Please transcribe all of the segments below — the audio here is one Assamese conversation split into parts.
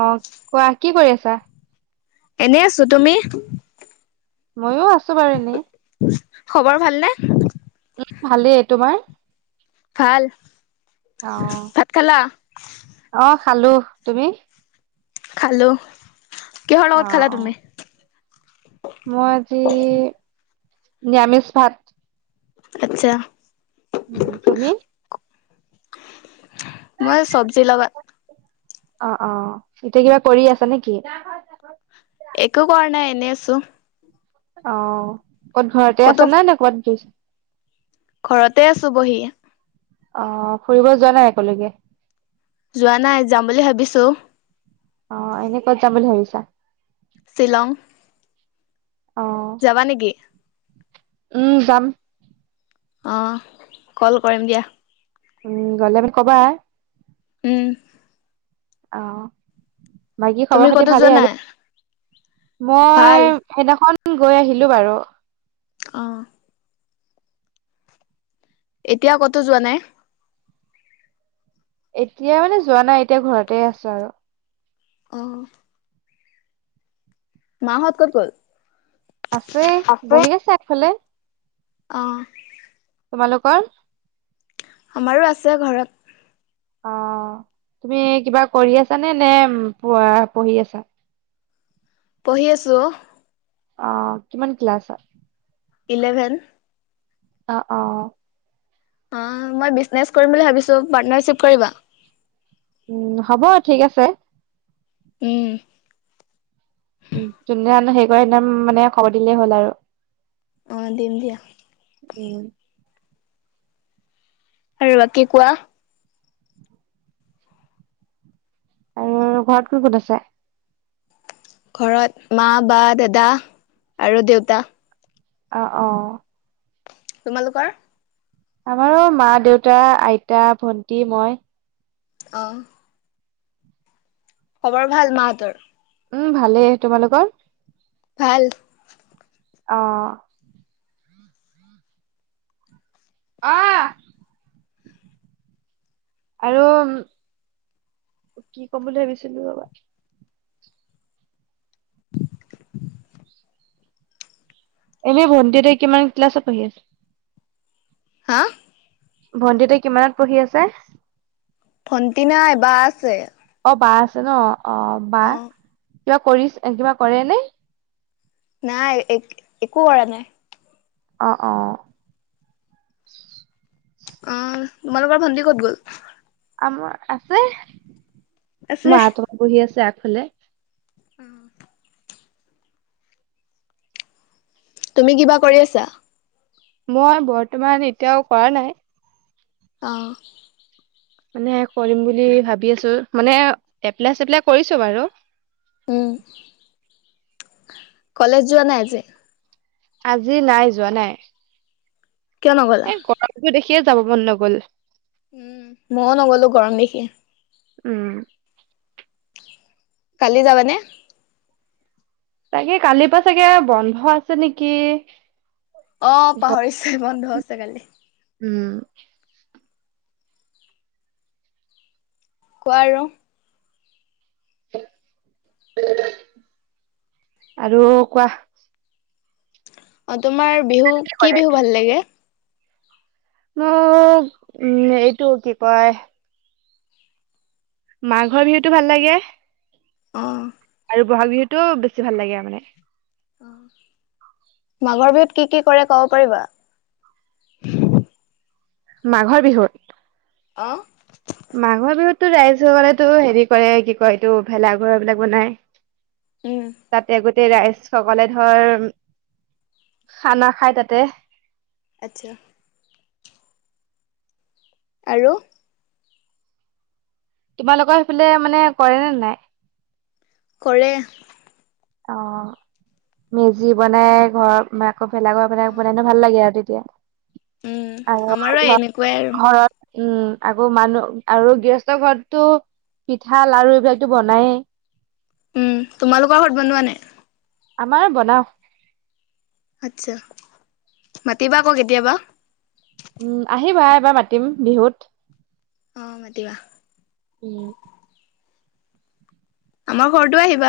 অ কোৱা কি কৰি আছা? এনেই আছো তুমি? ময়ো আছো বাৰু এনেই। খবৰ ভালনে? ভালেই তোমাৰ? ভাল অ ভাত খালা? অ খালো তুমি? খালো কিহৰ অ লগত খালা অ তুমি? মই, আজি নিৰামিষ ভাত। আচ্ছা। উ তুমি? মই চব্জি লগত। অ অ এতিয়া কিবা কৰি আছা নেকি? একো কৰা নাই এনে আছো। অ ক'ত ঘৰতে ক'তো আছা নে, নে কোবাত গইছা? ঘৰতে আছোঁ বহি। অ ফুৰিব যোৱা নাই কলৈকে? যোৱা নাই যাম বুলি ভাবিছোঁ। অ এনেই ক'ত যাম বুলি ভাবিছা? শিলং। জাবানেকি? উ যাম। অ কল কৰিম দিয়া। উ গ'লে মোক কবা? উ। অ বাকী তুমি খবৰ খাতি ক'তো যোৱা ভালেই আৰু। নাই মই, ভাল সেই দিনাখন গৈ আহিলো বাৰু। অ। এতিয়া কতোঁ যোৱা নাই? এতিয়া মানে যোৱা নাই, এতিয়া ঘৰতে আছো আৰু। অ। মা হত ক'ত গ'ল? আছে, বহি আছে আগফালে। অ। তোমালোকৰ? আমাৰো আছে ঘৰত। অ তুমি কিবা কৰি আছ নে, নে পঢ়ি আছা? পঢ়ি আছোঁ অ। অ কিমান ক্লাছত? ইলেভেন। অ অ। অ মই বিজনেচ কৰিম বুলি ভাবিছো। পাৰ্টনাৰশিপ কৰিবা? উ হ'ব ঠিক আছে। উ। উ, জুন দিনাখন হেৰি কৰে, সেই দিনা মানে খবৰ দিলেই হ'ল আৰু। অ দিম দিয়া। উম আৰু বাকী কোৱাঁ। আৰু ঘৰত কোন, কোন আছে? ঘৰত মা, বা, দাদা আৰু দেউতা। অ', অ'। তোমালোকৰ? আমাৰো মা, দেউতা, আইতা, ভন্টি, মই। অ'। খবৰ ভাল মাহঁতৰ? উ ভালেই, তোমালোকৰ? ভাল। অ'। আ, আৰু কি ক'ম বুলি ভাবিছিলো ৰ'বা। এনেই ভণ্টি হেটে কিমান ক্লাছত পঢ়ি আছে?। হা। ভণ্টি হেতে কিমানত পঢ়ি আছে? ভণ্টি নাই বা আছে। অ', বা আছে ন', অ', বা কিবা কৰি, কিবা কৰে নে? নাই, এক-একো কৰা নাই। অ', অ'। অ', তোমালোকৰ ভণ্টি ক'ত গ'ল? আমাৰ আছে, আছে। মাহঁতৰ বহি আছে আগফালে। অ'। তুমি কিবা কৰি আছা? মই বৰ্তমান এতিয়াও কৰা নাই। আ। মানে, কৰিম বুলি, ভাবি আছো, মানে এপ্লাই চেপ্লাই কৰিছো বাৰু। উম, কলেজ যোৱা নাই আজি? আজি নাই, যোৱা নাই। কিয় নগ'লা? এ গৰমটো দেখিয়ে যাব মন নগ'ল। উম', ময়ো নগলো গৰম দেখি। উম। কালি জাবানে? তাকে কালিৰ পৰা চাগে, বন্ধ আছে নেকি। অ', পাহৰিছোৱে বন্ধ আছে কাইলে। উম কোৱা আৰু। আৰু কোৱা। অ', তোমাৰ বিহু, কি বিহু ভাল লাগে? মোক, উম, এইটো কি কয়। মাঘৰ বিহুতটো ভাল লাগে। অ'। আৰু বহাগ বিহুতটো, বেছি ভাল লাগে আৰু মানে। অ', মাঘৰ বিহুত কি কি কৰে ক'ব পাৰিবা? [inaudible] মাঘৰ বিহুত? অ'। মাঘৰ বিহুতোত ৰাইজসকলেতো হেৰি কৰে, কি কয়, এইটো ভেলাঘৰ বিলাক বনাই। উম, তাতে গ তেই ৰাইজ সকলে ধৰ, খানা খাই তাতে। আচ্ছা। আৰু তোমালোকৰ সেইফালে মানে, কৰেনে নাই কৰে। অ'। মেজি বনাই, ঘৰত আকৌ ভেলাঘৰ বনাই [unintelligible] ভাল লাগে আৰু তেতিয়া। উম, আমাৰো আৰু এনেকুৱাই আৰু ঘৰত উম। আকৌ মানুহ, আৰু গৃহসস্থ ঘৰতো, পিঠা লাৰু এইবিলাকতো বনায়েই। উম, তোমালোকৰ ঘৰত বনোৱা নাই?। আমাৰ বনাও। আটছা, মাতিবা আকৌ কেতিয়াবা। উম আহিবা এবাৰ মাতিম বিহুত অ মতিবা উম আমাৰ ঘৰটো আহিবা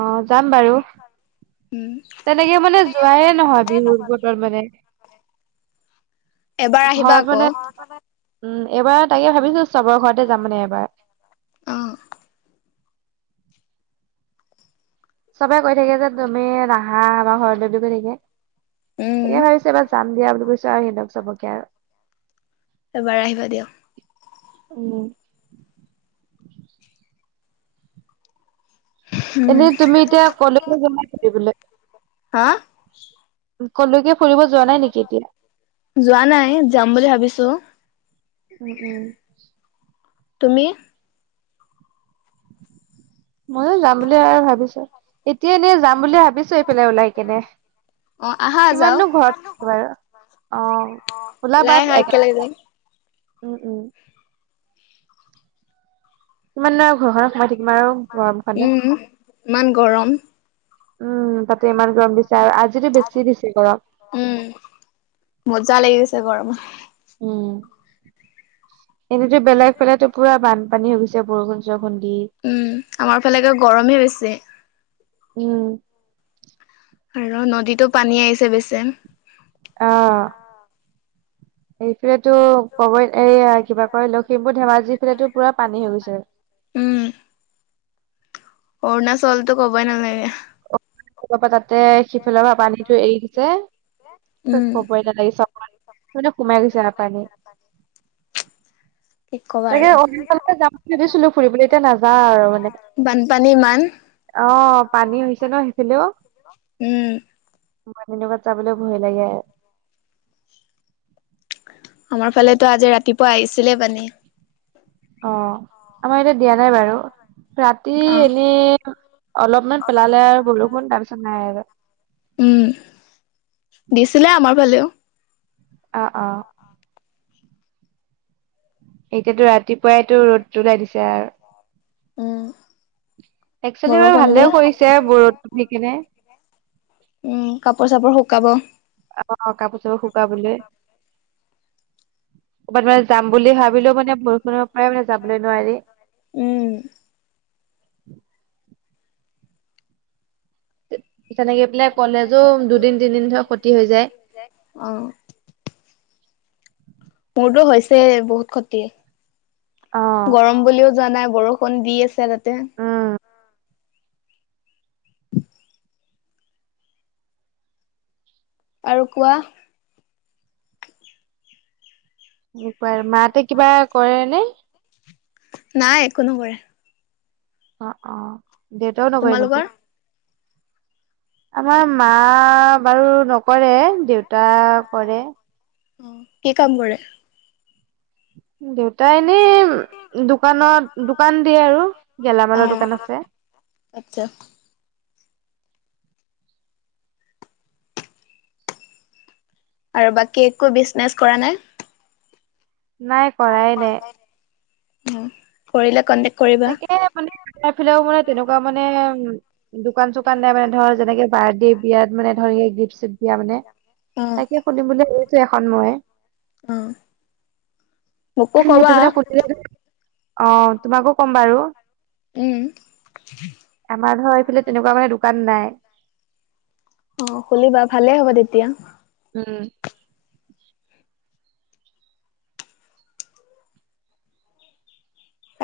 অ যাম বাৰু উম, তেনেকে মানে যোৱাইে নহয় বিহুৰ বতৰত মানে। [inaudible] আহিবা ঘৰত আকৌ মানে উম এইবাৰ তাকে ভাবিছো চবৰ ঘৰতে যাম মানে এবাৰ আহঁ চবে কৈ থাকে যে তুমি নাহা বামাৰ ঘৰলৈ বুলি কৈ থাকে উম, তাকে ভাবিছে এইবাৰ যাম দিয়া বুলি কৈছো আৰু সিহঁতক চবকে আৰু এবাৰ আহিবা দিয়ক উ উম, এনেই তুমি এতিয়া কলেজ যাধলে হা কলৈকে ফুৰিব যোৱা নাই নেকি এতিয়া যোৱা নাই যাম বুলি ভাবিছো উ তুমি ময়ো যাম বুলি আৰু ভাবিছো এতিয়া এনেই যাম বুলি ভাবিছো এইফালে ওলাই কেনে অ', আহা যাওঁ কিমাননো ঘৰত থাকে বাৰু অ' খোলা ওলাই বাট আহা এক একেলগে যাম উম উম। কিমান দি আৰু ঘৰখনত সোমাই থাকিম আৰু গৰম উম, ইমান [unintelligible] গৰম উম তাতে ইমান গম দি। আজো বেছি দিছে গৰম। ছে গৰম। উম। এনেতো বেলেগ ফালেো পুৰা বানপানী হৈ গৈছে বৰষুণ চ উম আমাৰ ফালেকে গৰমে বেছি। উম। আৰু নদীতো পানী আহিছে বেচ। আহ এই ফালেতো কবই এইয়া কিবা কয় লখিমপুৰ ধেমাজি ফালেতো পুৰা পানী হৈ গৈছে। উম অৰুণাচলটো কবই নালাগে। ত পৰা তাতে সিফালৰ পৰা পানীতটো এৰি দিছে। উম, কবই নালাগি চ মানে সোমাই গৈছে ন পানী উ কি ক'বা তাগে আৰু। অৰুচলে যাম বুলি ভাবিছিলো ফুৰিবলৈ এতিয়া নাযাওঁ আৰু মানে। বানপানী ইমান আহ পানী হৈছে ন সেইফালেও। উম, মানিৰ লগত যাবলৈ ভয় লাগে। আমাৰ ফালেতো আজি ৰাতিপুৱা আহিছিলে মানে। অ' আমাৰ এতিয়া দিয়া নাই বাৰু ৰাতি অ', এনে। অলপমান পেলালে আৰু বৰষুণ তাৰপিছত নাই। উম দিছিলে আমাৰ ফালেও অ অ এতিয়াতো ৰাতিপুৱাই তো ৰ'দ ওলাই দিছে আৰু উ একচোৱেলি বাৰু ভালেও কৰিছে বৰত কিনে কাপৰ চাপৰ শুকাব অ কাপোৰ চাপোৰ শুকাবলৈ ক'বাত ম য বুলি ভাবো যাবলৈ ম উম উ ল কলেজো দুদিন তিনিদিন ফ্ত হৈ যায় অ মোৰতো হৈছে বহুত ক্ষতি অ গৰম বুলিও যোৱা নাই বৰষুণ দি আছে তাতে তে উম আৰু কোৱা একবাৰ মাতে কিবা কৰে নে নাই একো নকৰে অ অ দেউতাও নকৰে নেকি তোমালোকৰ আমাৰ মা বাৰু নকৰে দেউতা কৰে অ কি কাম কৰে দে তাই এনেই দোকানত দোকান দিয়ে আৰু অ গেলামালৰ দোকান আছে আচ্ছা আৰু বাকী একো বিজনেছ কৰা নাই নাই কৰাই ন কৰিিললে কন্দে তাকে মানোৰ ফালেও মানে তেনেকুৱা মানে উ দোকান চোকান নাই মানে ধৰ যেনেকে বাৰ্থডে বিয়াত মানে ধৰ গিফ্ট চিফ্ট দা মানে তাকে খুলিম বুলি ভাবিছো এখন মই উ সেইটো মানে ক অ তোমাকো কম বাৰু উম আমাৰ ধৰ এইফালে তেনেকুৱা মানে দোকান নাই অ খলিবা ভালে হ'ব তেতিয়া উম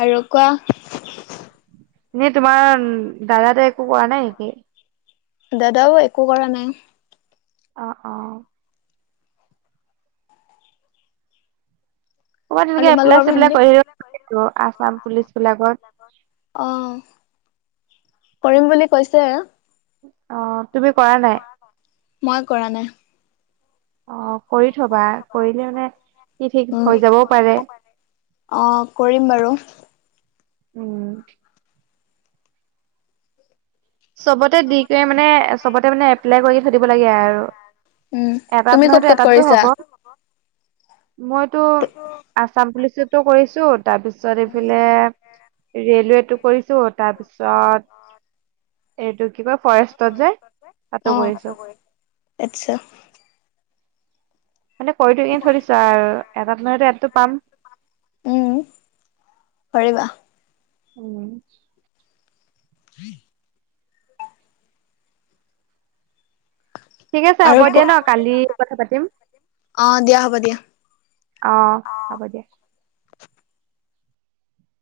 আৰু কোৱা এ তোমাৰ দাদা তাই একো কৰা নাই নেকি দাদাও একো কৰা নাই অ অ ক'বাত তেনেকে আৰু এপ্লাই তোমালোকৰ চপ্লাই ভণ্টি? কৰি আছাম পুলিচ বিলাকত অ কৰিম বুলি কৈছে অ তুমি কৰা নাই? মই কৰা নাই অ কৰি থবা কৰিলে মানে কি ঠিক উম হৈ যাবও পাৰে অ কৰিম বাৰু উম চবতে দি কৰি মানে চবতে মানে এপ্লাই কৰি থধিব লাগে আৰু এটাত নহয় এটাততো হব অ মইতো আছাম পুলিচটো কৰিছো তাৰপিছত উম এইফালে ৰেলৱেটো কৰিছো তাৰপিছত এইটো কি কয় ফৰেষ্টত যে তাতো অ কৰিছো আচ্ছা মানে কৰি থ কিনে থৈ দিছো আৰু এটা নহয় এটাটো পাম পাৰিবা উম হম ঠিক আছে হ'ব আৰু ক দিয়া ন কালি কথা পাতিম অ দিয়া হ'ব দিয়া অ হব দিয়া